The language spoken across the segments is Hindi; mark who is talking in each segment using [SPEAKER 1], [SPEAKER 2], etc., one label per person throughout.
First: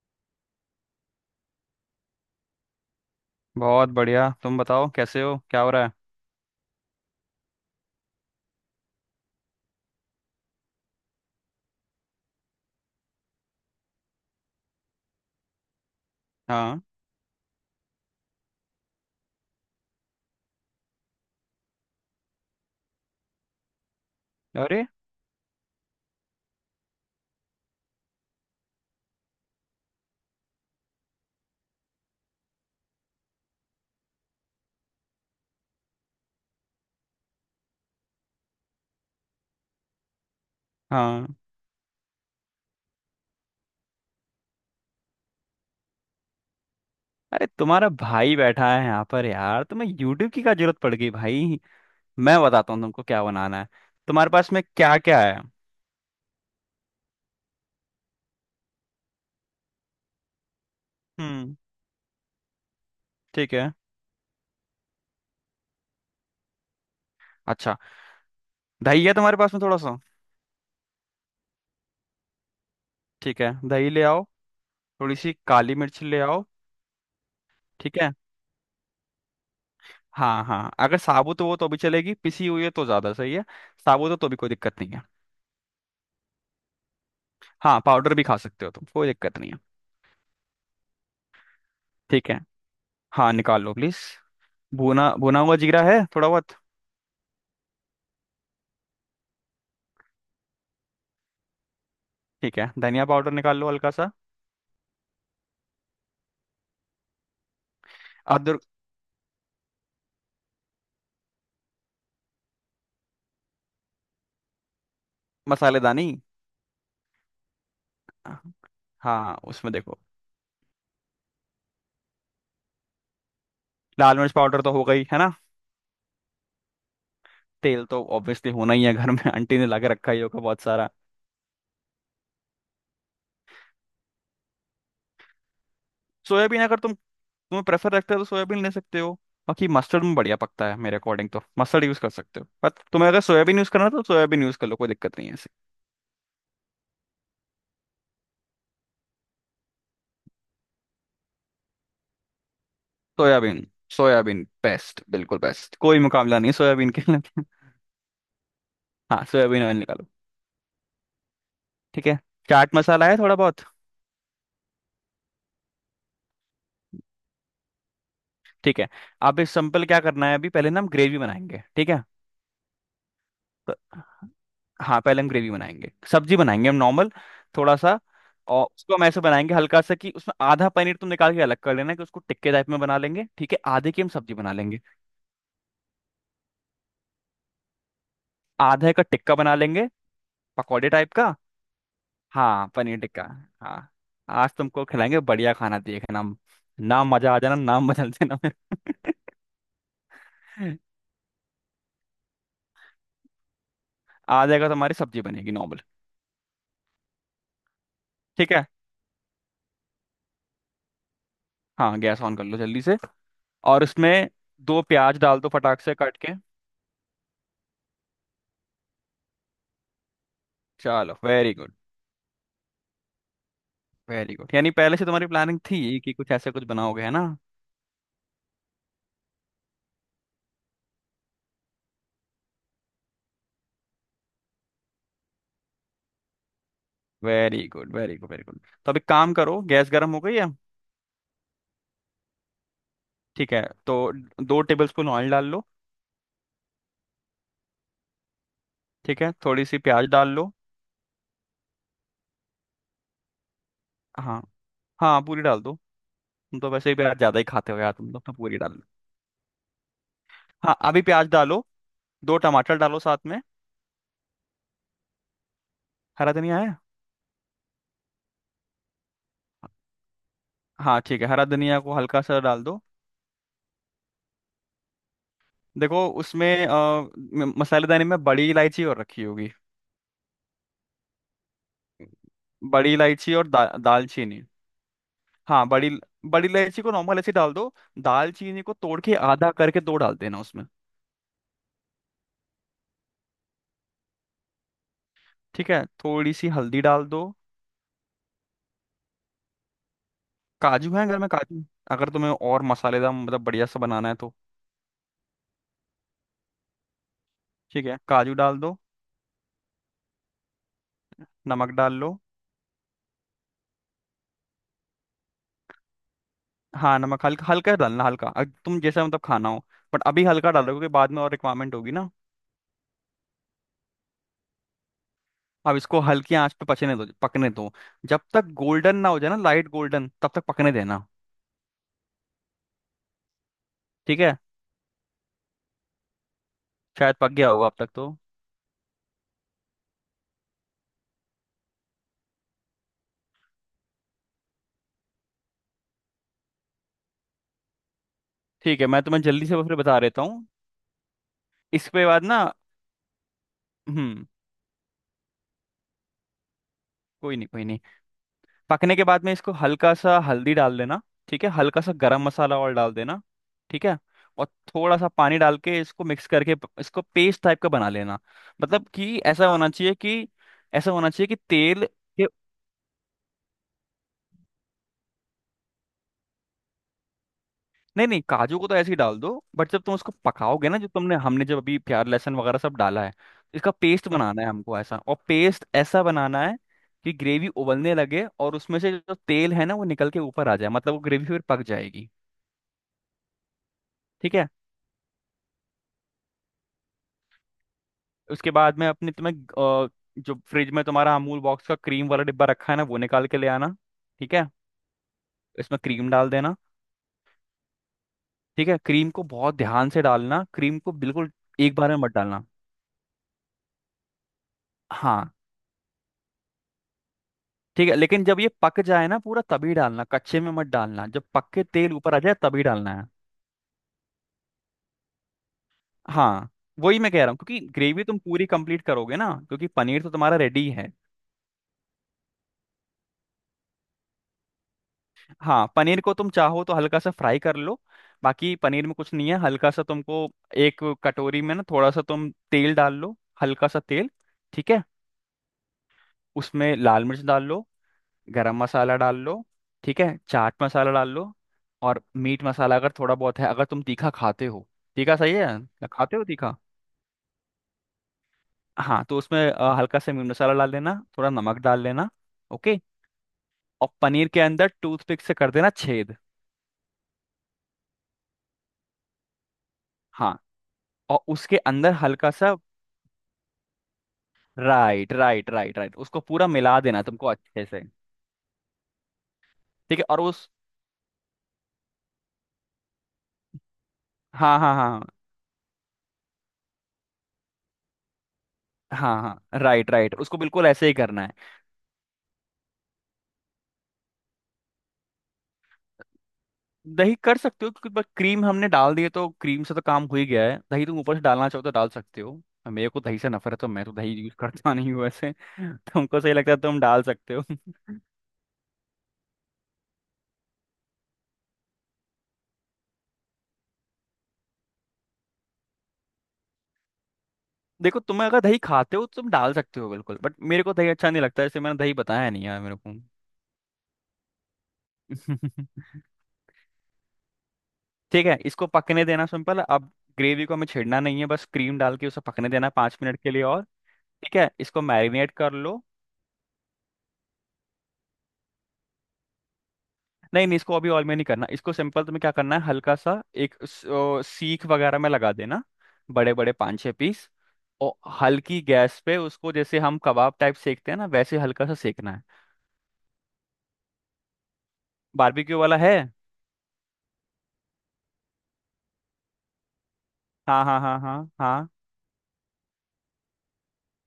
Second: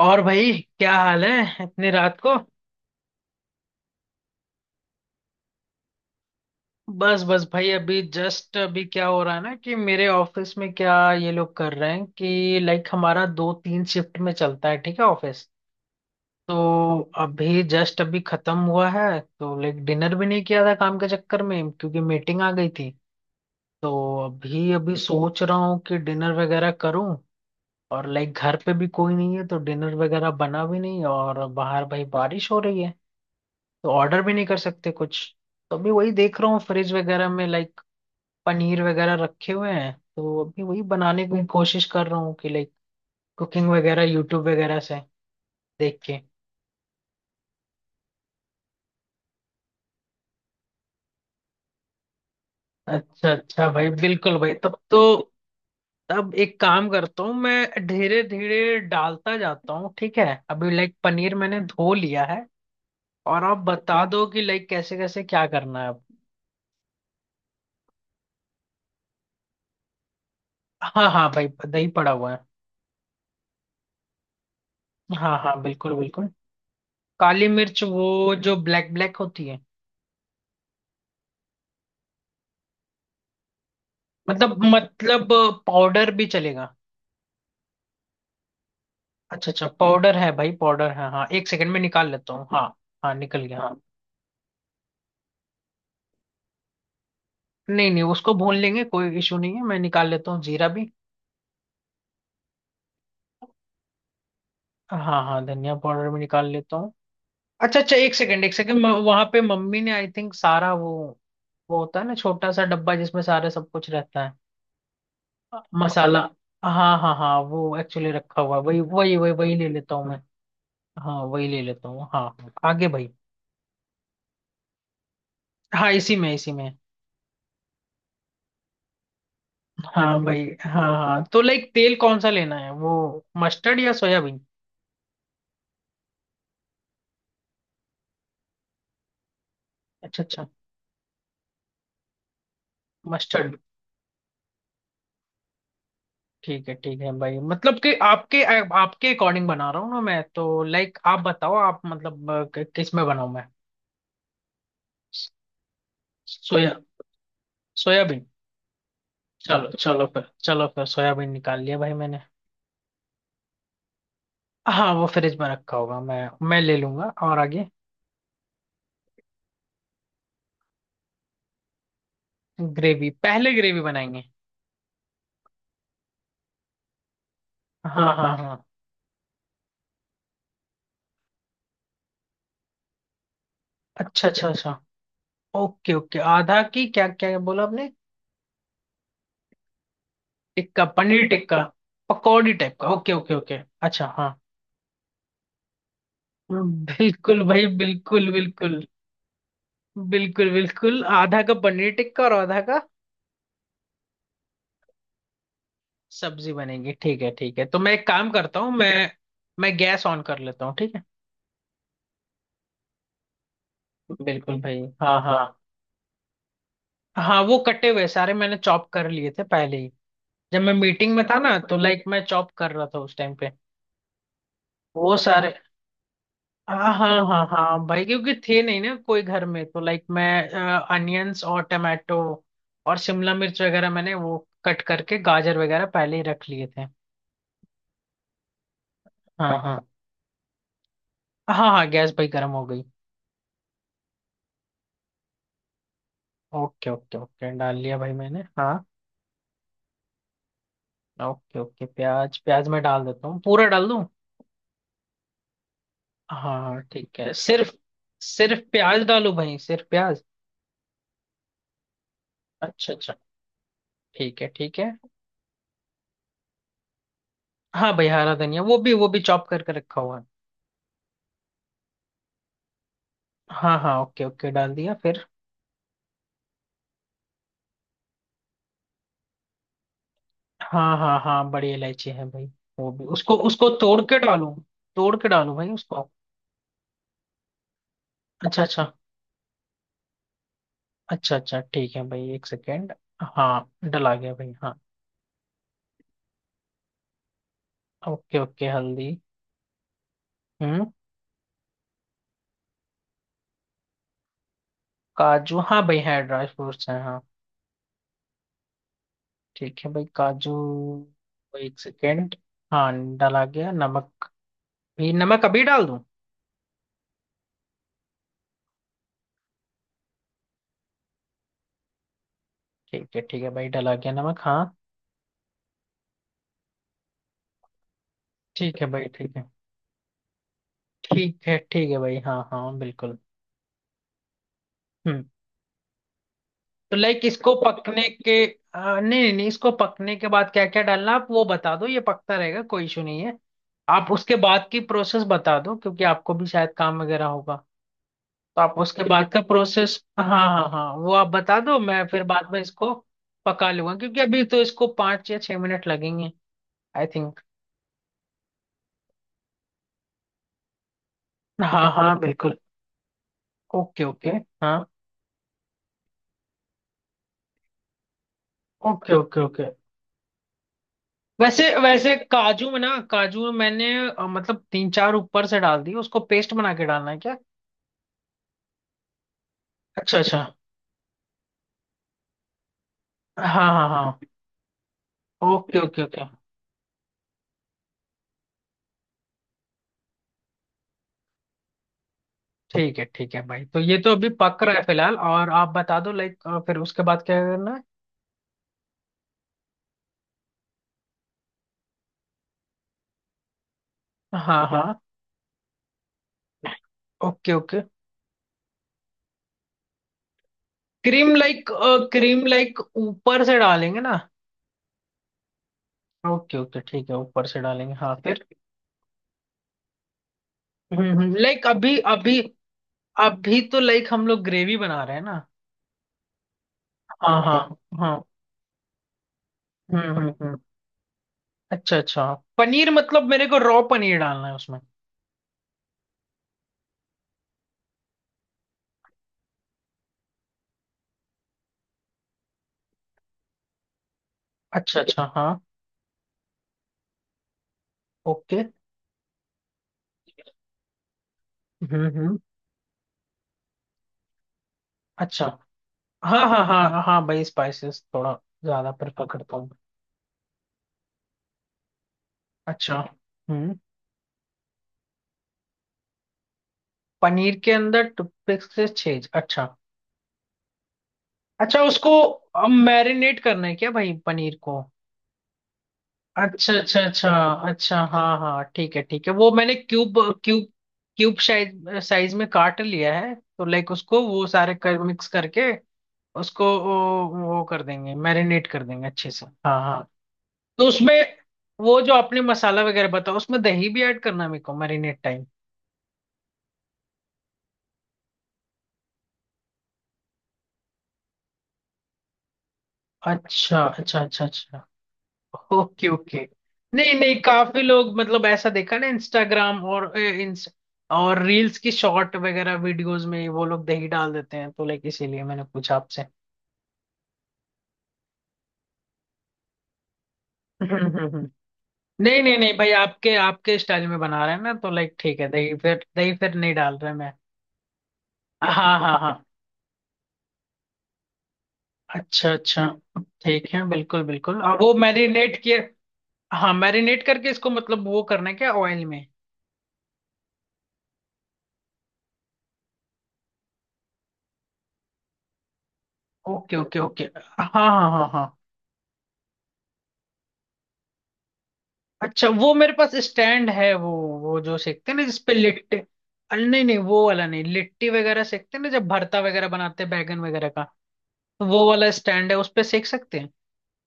[SPEAKER 1] और भाई, क्या हाल है इतनी रात को।
[SPEAKER 2] बहुत बढ़िया। तुम बताओ कैसे हो, क्या हो रहा है?
[SPEAKER 1] बस बस भाई, अभी जस्ट अभी क्या हो रहा है ना कि मेरे ऑफिस में क्या ये लोग कर रहे हैं कि लाइक हमारा दो तीन शिफ्ट में चलता है, ठीक है ऑफिस।
[SPEAKER 2] हाँ।
[SPEAKER 1] तो अभी जस्ट अभी खत्म हुआ है। तो लाइक डिनर भी नहीं किया था काम के चक्कर में, क्योंकि मीटिंग आ गई थी। तो अभी
[SPEAKER 2] अरे।
[SPEAKER 1] अभी सोच रहा हूँ कि डिनर वगैरह करूँ। और लाइक घर पे भी कोई नहीं है, तो डिनर वगैरह बना भी नहीं। और बाहर भाई बारिश हो रही है, तो ऑर्डर भी नहीं कर सकते कुछ। तो अभी वही देख रहा हूँ फ्रिज वगैरह में, लाइक पनीर वगैरह रखे हुए हैं। तो अभी वही
[SPEAKER 2] हाँ।
[SPEAKER 1] बनाने की कोशिश कर रहा हूँ कि लाइक कुकिंग वगैरह यूट्यूब वगैरह से देख के।
[SPEAKER 2] अरे, तुम्हारा भाई बैठा है यहाँ पर यार, तुम्हें यूट्यूब की क्या जरूरत पड़ गई भाई? मैं बताता हूँ तुमको क्या
[SPEAKER 1] अच्छा
[SPEAKER 2] बनाना है।
[SPEAKER 1] अच्छा भाई,
[SPEAKER 2] तुम्हारे
[SPEAKER 1] बिल्कुल
[SPEAKER 2] पास
[SPEAKER 1] भाई,
[SPEAKER 2] में
[SPEAKER 1] तब
[SPEAKER 2] क्या
[SPEAKER 1] तो।
[SPEAKER 2] क्या है?
[SPEAKER 1] अब एक काम करता हूँ, मैं धीरे धीरे डालता जाता हूँ, ठीक है। अभी लाइक पनीर
[SPEAKER 2] हम्म।
[SPEAKER 1] मैंने धो लिया है। और
[SPEAKER 2] ठीक
[SPEAKER 1] आप
[SPEAKER 2] है।
[SPEAKER 1] बता दो कि लाइक कैसे कैसे क्या करना है अब।
[SPEAKER 2] अच्छा, दही है तुम्हारे पास में थोड़ा सा?
[SPEAKER 1] हाँ हाँ भाई, दही पड़ा हुआ है।
[SPEAKER 2] ठीक है, दही ले आओ। थोड़ी सी
[SPEAKER 1] हाँ हाँ,
[SPEAKER 2] काली
[SPEAKER 1] बिल्कुल
[SPEAKER 2] मिर्च ले
[SPEAKER 1] बिल्कुल।
[SPEAKER 2] आओ।
[SPEAKER 1] काली मिर्च
[SPEAKER 2] ठीक है।
[SPEAKER 1] वो जो ब्लैक ब्लैक होती है।
[SPEAKER 2] हाँ हाँ, अगर साबुत हो तो भी चलेगी, पिसी हुई है तो ज्यादा सही है। साबुत हो तो भी कोई
[SPEAKER 1] मतलब
[SPEAKER 2] दिक्कत नहीं है।
[SPEAKER 1] मतलब पाउडर भी चलेगा।
[SPEAKER 2] हाँ, पाउडर भी खा सकते हो तुम, कोई दिक्कत
[SPEAKER 1] अच्छा
[SPEAKER 2] नहीं है।
[SPEAKER 1] अच्छा, पाउडर है भाई, पाउडर है, हाँ, एक सेकंड में निकाल
[SPEAKER 2] ठीक
[SPEAKER 1] लेता
[SPEAKER 2] है।
[SPEAKER 1] हूँ, हाँ। हाँ
[SPEAKER 2] हाँ,
[SPEAKER 1] निकल गया,
[SPEAKER 2] निकाल लो
[SPEAKER 1] हाँ।
[SPEAKER 2] प्लीज। भुना भुना हुआ जीरा है थोड़ा बहुत।
[SPEAKER 1] नहीं नहीं, उसको भून लेंगे, कोई इशू नहीं है। मैं निकाल लेता हूँ जीरा भी।
[SPEAKER 2] ठीक है, धनिया पाउडर निकाल लो हल्का सा।
[SPEAKER 1] हाँ हाँ, धनिया पाउडर भी निकाल लेता हूँ। अच्छा अच्छा, एक सेकंड एक
[SPEAKER 2] अदरक।
[SPEAKER 1] सेकंड, वहां पे मम्मी ने आई थिंक सारा वो होता है ना छोटा सा डब्बा जिसमें सारे सब कुछ रहता है।
[SPEAKER 2] मसालेदानी।
[SPEAKER 1] मसाला। हाँ हाँ हाँ, वो एक्चुअली रखा हुआ है, वही वही वही
[SPEAKER 2] हाँ
[SPEAKER 1] वही ले
[SPEAKER 2] उसमें
[SPEAKER 1] लेता
[SPEAKER 2] देखो।
[SPEAKER 1] हूँ मैं। हाँ वही ले लेता हूँ, हाँ हाँ। आगे भाई।
[SPEAKER 2] लाल मिर्च पाउडर तो हो गई है ना?
[SPEAKER 1] हाँ इसी में, इसी में।
[SPEAKER 2] तेल तो ऑब्वियसली होना ही है, घर में आंटी ने ला के
[SPEAKER 1] हाँ
[SPEAKER 2] रखा ही होगा
[SPEAKER 1] भाई,
[SPEAKER 2] बहुत
[SPEAKER 1] हाँ
[SPEAKER 2] सारा।
[SPEAKER 1] हाँ, तो लाइक तेल कौन सा लेना है वो, मस्टर्ड या सोयाबीन।
[SPEAKER 2] सोयाबीन अगर तुम्हें प्रेफर रखते हो तो सोयाबीन ले सकते हो। बाकी मस्टर्ड में
[SPEAKER 1] अच्छा
[SPEAKER 2] बढ़िया
[SPEAKER 1] अच्छा,
[SPEAKER 2] पकता है मेरे अकॉर्डिंग, तो मस्टर्ड यूज कर सकते हो, पर तुम्हें अगर
[SPEAKER 1] मस्टर्ड।
[SPEAKER 2] सोयाबीन यूज करना है, तो सोयाबीन यूज कर लो, कोई दिक्कत नहीं है ऐसे।
[SPEAKER 1] ठीक है भाई, मतलब कि आपके आपके अकॉर्डिंग बना रहा हूँ ना मैं, तो लाइक आप बताओ, आप मतलब किस में बनाऊँ मैं।
[SPEAKER 2] सोयाबीन। सोयाबीन बेस्ट, बिल्कुल बेस्ट, कोई मुकाबला नहीं
[SPEAKER 1] सोया,
[SPEAKER 2] सोयाबीन के लिए।
[SPEAKER 1] सोयाबीन।
[SPEAKER 2] हाँ, सोयाबीन
[SPEAKER 1] चलो
[SPEAKER 2] ऑयल
[SPEAKER 1] चलो
[SPEAKER 2] निकालो।
[SPEAKER 1] फिर, चलो फिर सोयाबीन निकाल लिया भाई
[SPEAKER 2] ठीक है।
[SPEAKER 1] मैंने।
[SPEAKER 2] चाट मसाला है थोड़ा बहुत?
[SPEAKER 1] हाँ वो फ्रिज में रखा होगा, मैं ले लूंगा। और आगे।
[SPEAKER 2] ठीक है। अब इस सिंपल क्या करना है, अभी पहले ना हम ग्रेवी बनाएंगे, ठीक है।
[SPEAKER 1] ग्रेवी, पहले
[SPEAKER 2] तो
[SPEAKER 1] ग्रेवी बनाएंगे।
[SPEAKER 2] हाँ, पहले हम ग्रेवी बनाएंगे, सब्जी बनाएंगे हम नॉर्मल। थोड़ा सा।
[SPEAKER 1] हाँ हाँ हाँ।
[SPEAKER 2] और उसको हम ऐसे बनाएंगे हल्का सा कि उसमें आधा पनीर तुम निकाल के अलग कर लेना, कि उसको टिक्के टाइप में बना लेंगे, ठीक है? आधे की हम
[SPEAKER 1] अच्छा
[SPEAKER 2] सब्जी
[SPEAKER 1] अच्छा
[SPEAKER 2] बना
[SPEAKER 1] अच्छा।
[SPEAKER 2] लेंगे।
[SPEAKER 1] ओके ओके, आधा की क्या क्या बोला आपने।
[SPEAKER 2] आधे का टिक्का बना लेंगे।
[SPEAKER 1] टिक्का,
[SPEAKER 2] पकौड़े टाइप
[SPEAKER 1] पनीर
[SPEAKER 2] का।
[SPEAKER 1] टिक्का। पकौड़ी
[SPEAKER 2] हाँ,
[SPEAKER 1] टाइप का,
[SPEAKER 2] paneer
[SPEAKER 1] okay
[SPEAKER 2] tikka.
[SPEAKER 1] Okay okay,
[SPEAKER 2] हाँ,
[SPEAKER 1] अच्छा हाँ।
[SPEAKER 2] आज तुमको खिलाएंगे बढ़िया खाना, देखना हम। नाम मजा आ
[SPEAKER 1] बिल्कुल
[SPEAKER 2] जाना,
[SPEAKER 1] भाई,
[SPEAKER 2] नाम बदल
[SPEAKER 1] बिल्कुल
[SPEAKER 2] देना।
[SPEAKER 1] बिल्कुल। बिल्कुल बिल्कुल, आधा का पनीर टिक्का और आधा का।
[SPEAKER 2] आधे का तुम्हारी सब्जी बनेगी नॉर्मल।
[SPEAKER 1] सब्जी बनेगी। ठीक है ठीक है, तो मैं एक काम
[SPEAKER 2] ठीक
[SPEAKER 1] करता
[SPEAKER 2] है।
[SPEAKER 1] हूँ, मैं गैस ऑन कर लेता हूँ, ठीक है।
[SPEAKER 2] हाँ, गैस ऑन कर लो जल्दी से। और उसमें
[SPEAKER 1] बिल्कुल भाई,
[SPEAKER 2] दो प्याज
[SPEAKER 1] हाँ
[SPEAKER 2] डाल दो
[SPEAKER 1] हाँ।
[SPEAKER 2] फटाक से कट के।
[SPEAKER 1] हाँ वो कटे हुए सारे मैंने चॉप कर लिए थे पहले ही। जब मैं मीटिंग
[SPEAKER 2] चलो,
[SPEAKER 1] में था
[SPEAKER 2] वेरी
[SPEAKER 1] ना,
[SPEAKER 2] गुड।
[SPEAKER 1] तो लाइक मैं चॉप कर रहा था उस टाइम पे।
[SPEAKER 2] वेरी गुड, यानी पहले से
[SPEAKER 1] वो
[SPEAKER 2] तुम्हारी
[SPEAKER 1] सारे,
[SPEAKER 2] प्लानिंग थी कि कुछ
[SPEAKER 1] हाँ
[SPEAKER 2] बनाओगे,
[SPEAKER 1] हाँ
[SPEAKER 2] है ना?
[SPEAKER 1] हाँ हाँ भाई, क्योंकि थे नहीं ना कोई घर में, तो लाइक मैं अनियंस और टमाटो और शिमला मिर्च वगैरह मैंने वो कट करके गाजर वगैरह पहले ही रख लिए थे।
[SPEAKER 2] Very good, very good, very good. तो अब एक काम
[SPEAKER 1] हाँ
[SPEAKER 2] करो,
[SPEAKER 1] हाँ।
[SPEAKER 2] गैस गर्म हो गई है?
[SPEAKER 1] हाँ हाँ गैस भाई गर्म हो गई।
[SPEAKER 2] ठीक है। तो 2 टेबल स्पून ऑयल डाल लो।
[SPEAKER 1] ओके ओके ओके, डाल लिया भाई मैंने, हाँ।
[SPEAKER 2] ठीक है, थोड़ी सी प्याज डाल लो।
[SPEAKER 1] ओके ओके, प्याज, प्याज मैं डाल देता हूँ, पूरा डाल दूँ।
[SPEAKER 2] हाँ हाँ, पूरी डाल दो।
[SPEAKER 1] हाँ
[SPEAKER 2] तुम तो
[SPEAKER 1] हाँ,
[SPEAKER 2] वैसे ही प्याज
[SPEAKER 1] ठीक है,
[SPEAKER 2] ज्यादा ही खाते
[SPEAKER 1] सिर्फ
[SPEAKER 2] हो यार तुम तो पूरी
[SPEAKER 1] सिर्फ
[SPEAKER 2] डाल लो।
[SPEAKER 1] प्याज डालूं भाई, सिर्फ प्याज।
[SPEAKER 2] हाँ अभी प्याज डालो। दो टमाटर
[SPEAKER 1] अच्छा
[SPEAKER 2] डालो
[SPEAKER 1] अच्छा,
[SPEAKER 2] साथ में।
[SPEAKER 1] ठीक है ठीक है।
[SPEAKER 2] हरा धनिया है?
[SPEAKER 1] हाँ भाई, हरा धनिया, वो भी चॉप करके रखा हुआ है।
[SPEAKER 2] हाँ, ठीक है, हरा धनिया को हल्का सा डाल दो।
[SPEAKER 1] हाँ हाँ, ओके ओके डाल दिया फिर।
[SPEAKER 2] देखो उसमें मसालेदानी में बड़ी इलायची और रखी होगी।
[SPEAKER 1] हाँ हाँ हाँ, बड़ी इलायची है भाई। वो
[SPEAKER 2] बड़ी
[SPEAKER 1] भी,
[SPEAKER 2] इलायची
[SPEAKER 1] उसको
[SPEAKER 2] और
[SPEAKER 1] उसको तोड़ के
[SPEAKER 2] दालचीनी।
[SPEAKER 1] डालो, तोड़ के डालो
[SPEAKER 2] हाँ,
[SPEAKER 1] भाई
[SPEAKER 2] बड़ी।
[SPEAKER 1] उसको।
[SPEAKER 2] बड़ी इलायची को नॉर्मल ऐसे डाल दो।
[SPEAKER 1] अच्छा
[SPEAKER 2] दालचीनी को
[SPEAKER 1] अच्छा,
[SPEAKER 2] तोड़ के आधा करके दो डाल देना उसमें।
[SPEAKER 1] अच्छा अच्छा, ठीक है भाई, एक सेकेंड। हाँ डला गया भाई, हाँ।
[SPEAKER 2] ठीक है, थोड़ी सी हल्दी डाल दो।
[SPEAKER 1] ओके ओके, हल्दी। हम्म।
[SPEAKER 2] काजू है घर में, काजू? अगर तुम्हें और मसालेदार मतलब बढ़िया सा बनाना है तो।
[SPEAKER 1] काजू, हाँ भाई है, ड्राई फ्रूट्स हैं, हाँ।
[SPEAKER 2] ठीक है, काजू डाल दो।
[SPEAKER 1] ठीक है भाई, काजू। भाई
[SPEAKER 2] नमक
[SPEAKER 1] एक
[SPEAKER 2] डाल लो।
[SPEAKER 1] सेकेंड। हाँ। डला गया नमक भी, नमक अभी डाल दूँ।
[SPEAKER 2] हाँ, नमक हल्का हल्का डालना, हल्का तुम जैसा मतलब खाना हो। बट अभी हल्का डाल दो क्योंकि बाद में और रिक्वायरमेंट होगी ना।
[SPEAKER 1] ठीक है भाई, डला गया नमक, हाँ।
[SPEAKER 2] अब इसको हल्की आंच पे पचने दो, पकने दो। जब तक
[SPEAKER 1] ठीक है
[SPEAKER 2] गोल्डन
[SPEAKER 1] भाई,
[SPEAKER 2] ना हो जाए
[SPEAKER 1] ठीक
[SPEAKER 2] ना,
[SPEAKER 1] है।
[SPEAKER 2] लाइट गोल्डन, तब तक पकने देना।
[SPEAKER 1] ठीक है ठीक है भाई, हाँ हाँ बिल्कुल।
[SPEAKER 2] ठीक है।
[SPEAKER 1] हम्म। तो
[SPEAKER 2] शायद
[SPEAKER 1] लाइक
[SPEAKER 2] पक गया
[SPEAKER 1] इसको
[SPEAKER 2] होगा अब तक
[SPEAKER 1] पकने
[SPEAKER 2] तो।
[SPEAKER 1] के, नहीं नहीं नहीं, इसको पकने के बाद क्या क्या डालना, आप वो बता दो, ये पकता रहेगा, कोई इशू नहीं है। आप उसके बाद की प्रोसेस बता दो, क्योंकि आपको भी शायद काम वगैरह होगा, तो आप
[SPEAKER 2] ठीक है,
[SPEAKER 1] उसके
[SPEAKER 2] मैं तुम्हें
[SPEAKER 1] बाद का
[SPEAKER 2] जल्दी से फिर बता
[SPEAKER 1] प्रोसेस,
[SPEAKER 2] देता
[SPEAKER 1] हाँ
[SPEAKER 2] हूँ।
[SPEAKER 1] हाँ हाँ, वो आप बता दो, मैं
[SPEAKER 2] इसके
[SPEAKER 1] फिर
[SPEAKER 2] बाद ना।
[SPEAKER 1] बाद में इसको पका लूंगा, क्योंकि
[SPEAKER 2] हम्म।
[SPEAKER 1] अभी तो इसको 5 या 6 मिनट लगेंगे आई
[SPEAKER 2] कोई
[SPEAKER 1] थिंक।
[SPEAKER 2] नहीं, कोई नहीं। पकने के बाद में इसको हल्का सा हल्दी डाल देना। ठीक है, हल्का
[SPEAKER 1] हाँ
[SPEAKER 2] सा
[SPEAKER 1] हाँ
[SPEAKER 2] गरम मसाला
[SPEAKER 1] बिल्कुल।
[SPEAKER 2] और डाल देना। ठीक है।
[SPEAKER 1] Okay okay.
[SPEAKER 2] और
[SPEAKER 1] हाँ।
[SPEAKER 2] थोड़ा सा पानी डाल के इसको मिक्स करके इसको पेस्ट टाइप का बना लेना। मतलब
[SPEAKER 1] ओके
[SPEAKER 2] कि
[SPEAKER 1] ओके
[SPEAKER 2] ऐसा
[SPEAKER 1] ओके।
[SPEAKER 2] होना चाहिए कि, ऐसा होना चाहिए कि
[SPEAKER 1] वैसे
[SPEAKER 2] तेल।
[SPEAKER 1] वैसे काजू में ना, काजू में मैंने मतलब तीन चार ऊपर से डाल दिए, उसको पेस्ट बना के डालना है क्या।
[SPEAKER 2] नहीं नहीं, काजू को तो ऐसे ही डाल दो, बट जब तुम उसको
[SPEAKER 1] अच्छा अच्छा,
[SPEAKER 2] पकाओगे ना, जो तुमने हमने जब अभी प्याज लहसुन वगैरह सब डाला है,
[SPEAKER 1] हाँ
[SPEAKER 2] इसका
[SPEAKER 1] हाँ
[SPEAKER 2] पेस्ट, हाँ,
[SPEAKER 1] हाँ।
[SPEAKER 2] बनाना है हमको ऐसा, और पेस्ट
[SPEAKER 1] ओके ओके
[SPEAKER 2] ऐसा
[SPEAKER 1] ओके।
[SPEAKER 2] बनाना है कि ग्रेवी उबलने लगे और उसमें से जो तेल है ना वो निकल के ऊपर आ जाए, मतलब वो ग्रेवी फिर पक जाएगी।
[SPEAKER 1] ठीक है भाई, तो ये तो अभी
[SPEAKER 2] ठीक है।
[SPEAKER 1] पक रहा है फिलहाल, और आप बता दो लाइक फिर उसके बाद क्या करना
[SPEAKER 2] उसके बाद में अपने तुम्हें, अ, जो फ्रिज में तुम्हारा अमूल बॉक्स का क्रीम वाला डिब्बा रखा है ना, वो निकाल के ले आना। ठीक
[SPEAKER 1] है।
[SPEAKER 2] है।
[SPEAKER 1] हाँ हाँ।
[SPEAKER 2] इसमें क्रीम डाल देना।
[SPEAKER 1] ओके ओके,
[SPEAKER 2] ठीक है, क्रीम को बहुत ध्यान से डालना, क्रीम को बिल्कुल
[SPEAKER 1] क्रीम लाइक,
[SPEAKER 2] एक बार में मत
[SPEAKER 1] क्रीम
[SPEAKER 2] डालना।
[SPEAKER 1] लाइक ऊपर से डालेंगे ना।
[SPEAKER 2] हाँ।
[SPEAKER 1] ओके ओके, ठीक है, ऊपर से
[SPEAKER 2] ठीक
[SPEAKER 1] डालेंगे,
[SPEAKER 2] है,
[SPEAKER 1] हाँ
[SPEAKER 2] लेकिन जब
[SPEAKER 1] फिर।
[SPEAKER 2] ये पक जाए ना पूरा, तभी डालना, कच्चे में मत डालना, जब पक के
[SPEAKER 1] लाइक
[SPEAKER 2] तेल
[SPEAKER 1] अभी
[SPEAKER 2] ऊपर आ जाए
[SPEAKER 1] अभी,
[SPEAKER 2] तभी डालना है।
[SPEAKER 1] अभी तो लाइक हम लोग ग्रेवी बना रहे हैं ना।
[SPEAKER 2] हाँ, वही मैं कह रहा हूँ,
[SPEAKER 1] हाँ
[SPEAKER 2] क्योंकि
[SPEAKER 1] हाँ
[SPEAKER 2] ग्रेवी
[SPEAKER 1] हाँ।
[SPEAKER 2] तुम पूरी कंप्लीट करोगे ना, क्योंकि पनीर तो तुम्हारा
[SPEAKER 1] हम्म,
[SPEAKER 2] रेडी है।
[SPEAKER 1] अच्छा अच्छा, पनीर मतलब मेरे को रॉ पनीर डालना है उसमें।
[SPEAKER 2] हाँ, पनीर को तुम चाहो तो हल्का सा फ्राई कर लो। बाकी पनीर में कुछ नहीं है, हल्का सा तुमको एक कटोरी में ना थोड़ा सा तुम तेल डाल लो, हल्का सा तेल। ठीक है,
[SPEAKER 1] अच्छा अच्छा, हाँ।
[SPEAKER 2] उसमें लाल मिर्च डाल लो। गरम
[SPEAKER 1] ओके।
[SPEAKER 2] मसाला डाल लो। ठीक है, चाट मसाला डाल लो। और
[SPEAKER 1] हम्म।
[SPEAKER 2] मीट मसाला अगर थोड़ा बहुत है, अगर तुम तीखा खाते हो। तीखा सही है,
[SPEAKER 1] अच्छा,
[SPEAKER 2] या खाते हो
[SPEAKER 1] हाँ
[SPEAKER 2] तीखा?
[SPEAKER 1] हाँ हाँ हाँ हाँ, भाई स्पाइसेस थोड़ा ज्यादा
[SPEAKER 2] हाँ, तो
[SPEAKER 1] प्रेफर
[SPEAKER 2] उसमें
[SPEAKER 1] करता हूँ।
[SPEAKER 2] हल्का सा मीट मसाला डाल देना, थोड़ा नमक डाल लेना। ओके।
[SPEAKER 1] अच्छा। हम्म।
[SPEAKER 2] और पनीर के अंदर टूथपिक से कर देना छेद।
[SPEAKER 1] पनीर के अंदर टूथपिक से छेद, अच्छा।
[SPEAKER 2] हाँ, और उसके
[SPEAKER 1] अच्छा
[SPEAKER 2] अंदर
[SPEAKER 1] उसको
[SPEAKER 2] हल्का सा।
[SPEAKER 1] मैरिनेट करना है क्या भाई, पनीर को।
[SPEAKER 2] राइट राइट राइट राइट, उसको पूरा
[SPEAKER 1] अच्छा
[SPEAKER 2] मिला
[SPEAKER 1] अच्छा
[SPEAKER 2] देना तुमको
[SPEAKER 1] अच्छा
[SPEAKER 2] अच्छे से।
[SPEAKER 1] अच्छा, हाँ हाँ ठीक है ठीक है, वो मैंने
[SPEAKER 2] ठीक है,
[SPEAKER 1] क्यूब,
[SPEAKER 2] और उस,
[SPEAKER 1] क्यूब क्यूब साइज, साइज में काट लिया है, तो लाइक उसको वो
[SPEAKER 2] हाँ
[SPEAKER 1] सारे
[SPEAKER 2] हाँ
[SPEAKER 1] कर
[SPEAKER 2] हाँ
[SPEAKER 1] मिक्स करके उसको वो कर देंगे, मैरिनेट कर देंगे
[SPEAKER 2] हाँ
[SPEAKER 1] अच्छे से,
[SPEAKER 2] हाँ,
[SPEAKER 1] हाँ
[SPEAKER 2] राइट
[SPEAKER 1] हाँ।
[SPEAKER 2] राइट, उसको बिल्कुल ऐसे
[SPEAKER 1] तो
[SPEAKER 2] ही
[SPEAKER 1] उसमें
[SPEAKER 2] करना है।
[SPEAKER 1] वो जो आपने मसाला वगैरह बताया, उसमें दही भी ऐड करना है मेरे को मैरिनेट टाइम।
[SPEAKER 2] दही कर सकते हो, क्योंकि बस क्रीम हमने डाल दिए तो क्रीम से तो काम हो ही गया है, दही तुम ऊपर से डालना चाहो तो डाल सकते हो। मेरे को दही से नफरत है, तो
[SPEAKER 1] अच्छा
[SPEAKER 2] मैं तो दही
[SPEAKER 1] अच्छा
[SPEAKER 2] यूज
[SPEAKER 1] अच्छा
[SPEAKER 2] करता
[SPEAKER 1] अच्छा।
[SPEAKER 2] नहीं हूँ वैसे।
[SPEAKER 1] ओके
[SPEAKER 2] तुमको सही
[SPEAKER 1] ओके।
[SPEAKER 2] लगता है तुम डाल
[SPEAKER 1] नहीं
[SPEAKER 2] सकते
[SPEAKER 1] नहीं,
[SPEAKER 2] हो।
[SPEAKER 1] काफी लोग मतलब ऐसा देखा ना इंस्टाग्राम और और रील्स की शॉर्ट वगैरह वीडियोस में वो लोग दही डाल देते हैं, तो लाइक इसीलिए मैंने पूछा आपसे।
[SPEAKER 2] देखो, तुम्हें अगर दही खाते हो तो तुम डाल सकते हो बिल्कुल, बट मेरे को दही
[SPEAKER 1] हम्म,
[SPEAKER 2] अच्छा नहीं
[SPEAKER 1] हम्म,
[SPEAKER 2] लगता,
[SPEAKER 1] हम्म।
[SPEAKER 2] इसलिए मैंने दही बताया
[SPEAKER 1] नहीं
[SPEAKER 2] नहीं
[SPEAKER 1] नहीं
[SPEAKER 2] यार
[SPEAKER 1] नहीं
[SPEAKER 2] मेरे
[SPEAKER 1] भाई,
[SPEAKER 2] को।
[SPEAKER 1] आपके आपके स्टाइल में बना रहे हैं ना, तो लाइक ठीक है, दही फिर, दही फिर नहीं डाल रहे मैं।
[SPEAKER 2] ठीक है, इसको
[SPEAKER 1] हाँ
[SPEAKER 2] पकने
[SPEAKER 1] हाँ
[SPEAKER 2] देना
[SPEAKER 1] हाँ।
[SPEAKER 2] सिंपल अब। ग्रेवी को हमें छेड़ना नहीं है, बस क्रीम डाल के उसे पकने
[SPEAKER 1] अच्छा
[SPEAKER 2] देना
[SPEAKER 1] अच्छा।
[SPEAKER 2] 5 मिनट के लिए और।
[SPEAKER 1] ठीक है बिल्कुल
[SPEAKER 2] ठीक है,
[SPEAKER 1] बिल्कुल, और
[SPEAKER 2] इसको
[SPEAKER 1] वो
[SPEAKER 2] मैरिनेट कर
[SPEAKER 1] मैरिनेट किए।
[SPEAKER 2] लो।
[SPEAKER 1] हाँ मैरिनेट करके इसको मतलब वो करना है क्या ऑयल में।
[SPEAKER 2] नहीं नहीं, इसको अभी ऑयल में नहीं करना, इसको सिंपल तुम्हें क्या करना है, हल्का सा एक सीख वगैरह में लगा देना। बड़े बड़े
[SPEAKER 1] ओके
[SPEAKER 2] पाँच छः
[SPEAKER 1] ओके ओके,
[SPEAKER 2] पीस।
[SPEAKER 1] हाँ
[SPEAKER 2] और
[SPEAKER 1] हाँ हाँ हाँ।
[SPEAKER 2] हल्की गैस पे उसको जैसे हम कबाब टाइप सेकते हैं ना, वैसे हल्का सा सेकना है।
[SPEAKER 1] अच्छा वो मेरे पास स्टैंड है, वो जो सेकते हैं ना जिसपे
[SPEAKER 2] बारबेक्यू वाला है?
[SPEAKER 1] लिट्टी। अरे नहीं नहीं वो वाला नहीं, लिट्टी वगैरह सेकते हैं ना जब भरता वगैरह बनाते हैं बैगन
[SPEAKER 2] हाँ
[SPEAKER 1] वगैरह
[SPEAKER 2] हाँ
[SPEAKER 1] का,
[SPEAKER 2] हाँ हाँ
[SPEAKER 1] तो
[SPEAKER 2] हाँ,
[SPEAKER 1] वो वाला स्टैंड है, उस पे सेक सकते हैं।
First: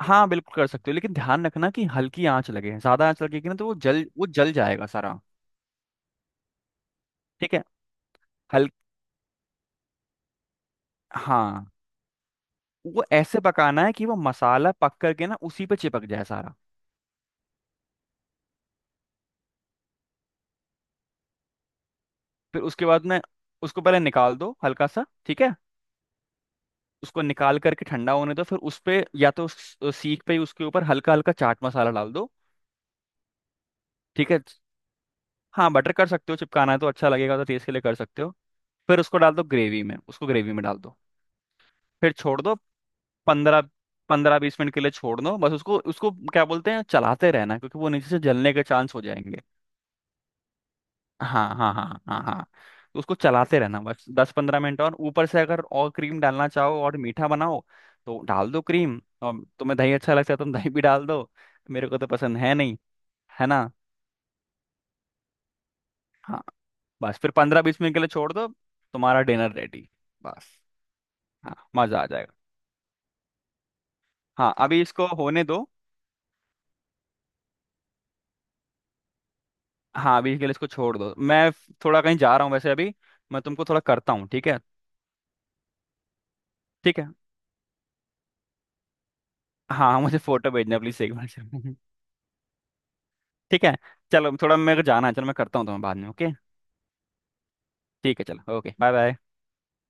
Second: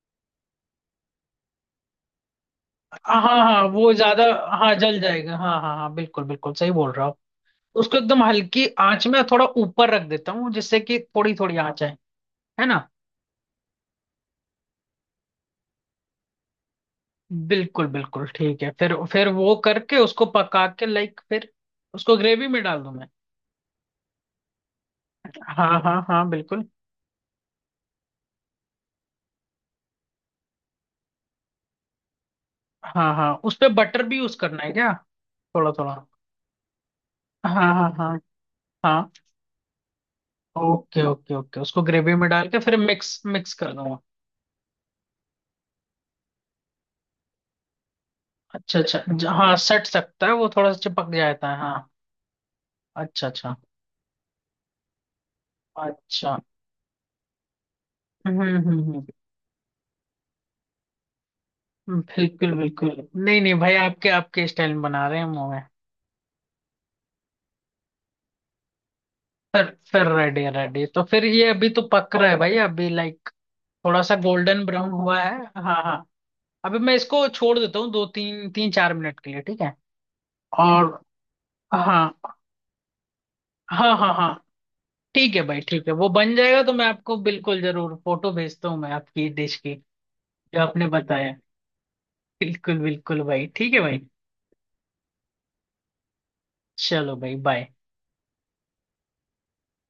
[SPEAKER 2] हाँ बिल्कुल कर सकते हो, लेकिन ध्यान रखना कि हल्की आंच लगे, ज्यादा
[SPEAKER 1] हाँ
[SPEAKER 2] आंच लगेगी ना
[SPEAKER 1] हाँ,
[SPEAKER 2] तो वो
[SPEAKER 1] वो
[SPEAKER 2] जल,
[SPEAKER 1] ज्यादा,
[SPEAKER 2] वो जल
[SPEAKER 1] हाँ
[SPEAKER 2] जाएगा
[SPEAKER 1] जल
[SPEAKER 2] सारा।
[SPEAKER 1] जाएगा, हाँ हाँ हाँ, बिल्कुल बिल्कुल सही बोल रहा हूँ।
[SPEAKER 2] ठीक है।
[SPEAKER 1] उसको एकदम हल्की
[SPEAKER 2] हल
[SPEAKER 1] आंच में थोड़ा ऊपर रख देता हूँ, जिससे कि थोड़ी थोड़ी
[SPEAKER 2] हाँ,
[SPEAKER 1] आंच आए, है ना।
[SPEAKER 2] वो ऐसे पकाना है कि वो मसाला पक करके ना उसी पे चिपक जाए सारा।
[SPEAKER 1] बिल्कुल बिल्कुल, ठीक है फिर वो करके उसको पका के लाइक फिर उसको ग्रेवी में
[SPEAKER 2] फिर
[SPEAKER 1] डाल
[SPEAKER 2] उसके
[SPEAKER 1] दूं
[SPEAKER 2] बाद
[SPEAKER 1] मैं।
[SPEAKER 2] में उसको पहले निकाल दो हल्का सा, ठीक है।
[SPEAKER 1] हाँ हाँ हाँ, बिल्कुल।
[SPEAKER 2] उसको निकाल करके ठंडा होने दो, फिर उस पे, या तो उस सीख पे ही उसके ऊपर हल्का हल्का चाट मसाला डाल दो।
[SPEAKER 1] हाँ हाँ, उस पे बटर भी
[SPEAKER 2] ठीक
[SPEAKER 1] यूज
[SPEAKER 2] है।
[SPEAKER 1] करना है क्या,
[SPEAKER 2] हाँ,
[SPEAKER 1] थोड़ा
[SPEAKER 2] बटर
[SPEAKER 1] थोड़ा।
[SPEAKER 2] कर सकते हो, चिपकाना है तो अच्छा लगेगा, तो
[SPEAKER 1] हाँ
[SPEAKER 2] टेस्ट के लिए
[SPEAKER 1] हाँ
[SPEAKER 2] कर
[SPEAKER 1] हाँ,
[SPEAKER 2] सकते हो। फिर
[SPEAKER 1] हाँ।
[SPEAKER 2] उसको डाल दो ग्रेवी में, उसको ग्रेवी में डाल दो।
[SPEAKER 1] ओके ओके ओके, उसको
[SPEAKER 2] फिर
[SPEAKER 1] ग्रेवी में
[SPEAKER 2] छोड़
[SPEAKER 1] डाल
[SPEAKER 2] दो।
[SPEAKER 1] के फिर मिक्स मिक्स
[SPEAKER 2] पंद्रह
[SPEAKER 1] कर दूंगा।
[SPEAKER 2] पंद्रह बीस मिनट के लिए छोड़ दो बस, उसको, उसको क्या बोलते हैं, चलाते रहना, क्योंकि वो नीचे से जलने के
[SPEAKER 1] अच्छा
[SPEAKER 2] चांस
[SPEAKER 1] अच्छा,
[SPEAKER 2] हो जाएंगे।
[SPEAKER 1] हाँ सट सकता है, वो थोड़ा सा चिपक
[SPEAKER 2] हाँ
[SPEAKER 1] जाता है,
[SPEAKER 2] हाँ हाँ
[SPEAKER 1] हाँ।
[SPEAKER 2] हाँ हाँ हाँ। तो उसको
[SPEAKER 1] अच्छा अच्छा
[SPEAKER 2] चलाते रहना बस, दस पंद्रह मिनट, और ऊपर से अगर और क्रीम
[SPEAKER 1] अच्छा।
[SPEAKER 2] डालना चाहो और मीठा बनाओ तो
[SPEAKER 1] हम्म
[SPEAKER 2] डाल
[SPEAKER 1] हम्म
[SPEAKER 2] दो
[SPEAKER 1] हम्म,
[SPEAKER 2] क्रीम,
[SPEAKER 1] हम्म,
[SPEAKER 2] और तुम्हें दही अच्छा लगता है तो तुम दही भी डाल दो। मेरे को तो पसंद
[SPEAKER 1] बिल्कुल
[SPEAKER 2] है नहीं,
[SPEAKER 1] बिल्कुल। नहीं
[SPEAKER 2] है
[SPEAKER 1] नहीं
[SPEAKER 2] ना।
[SPEAKER 1] भाई, आपके आपके स्टाइल में बना रहे हैं, मुंह में।
[SPEAKER 2] हाँ, बस फिर पंद्रह बीस मिनट के लिए छोड़ दो, तुम्हारा डिनर
[SPEAKER 1] फिर
[SPEAKER 2] रेडी।
[SPEAKER 1] फिर रेडी
[SPEAKER 2] बस,
[SPEAKER 1] रेडी, तो फिर ये
[SPEAKER 2] हाँ,
[SPEAKER 1] अभी तो
[SPEAKER 2] मजा आ
[SPEAKER 1] पक रहा
[SPEAKER 2] जाएगा।
[SPEAKER 1] है भाई, अभी लाइक थोड़ा सा
[SPEAKER 2] हाँ,
[SPEAKER 1] गोल्डन
[SPEAKER 2] अभी
[SPEAKER 1] ब्राउन
[SPEAKER 2] इसको
[SPEAKER 1] हुआ है।
[SPEAKER 2] होने दो।
[SPEAKER 1] हाँ हाँ, अभी मैं इसको छोड़ देता हूँ दो तीन तीन चार मिनट के लिए, ठीक है।
[SPEAKER 2] हाँ, अभी के लिए इसको छोड़
[SPEAKER 1] और
[SPEAKER 2] दो, मैं थोड़ा कहीं
[SPEAKER 1] हाँ
[SPEAKER 2] जा रहा हूँ वैसे अभी। मैं तुमको थोड़ा
[SPEAKER 1] हाँ हाँ
[SPEAKER 2] करता हूँ,
[SPEAKER 1] हाँ,
[SPEAKER 2] ठीक है।
[SPEAKER 1] ठीक है भाई ठीक है, वो बन जाएगा तो मैं
[SPEAKER 2] ठीक है,
[SPEAKER 1] आपको बिल्कुल जरूर फोटो भेजता हूँ मैं, आपकी डिश की
[SPEAKER 2] हाँ हाँ, मुझे फोटो
[SPEAKER 1] जो
[SPEAKER 2] भेजना
[SPEAKER 1] आपने
[SPEAKER 2] प्लीज एक बार।
[SPEAKER 1] बताया। बिल्कुल बिल्कुल भाई,
[SPEAKER 2] ठीक
[SPEAKER 1] ठीक
[SPEAKER 2] है।
[SPEAKER 1] है भाई।
[SPEAKER 2] चलो थोड़ा मेरे को जाना है, चलो मैं करता हूँ तुम्हें बाद में, ओके।
[SPEAKER 1] चलो भाई, बाय।
[SPEAKER 2] ठीक है, चलो, ओके, बाय बाय।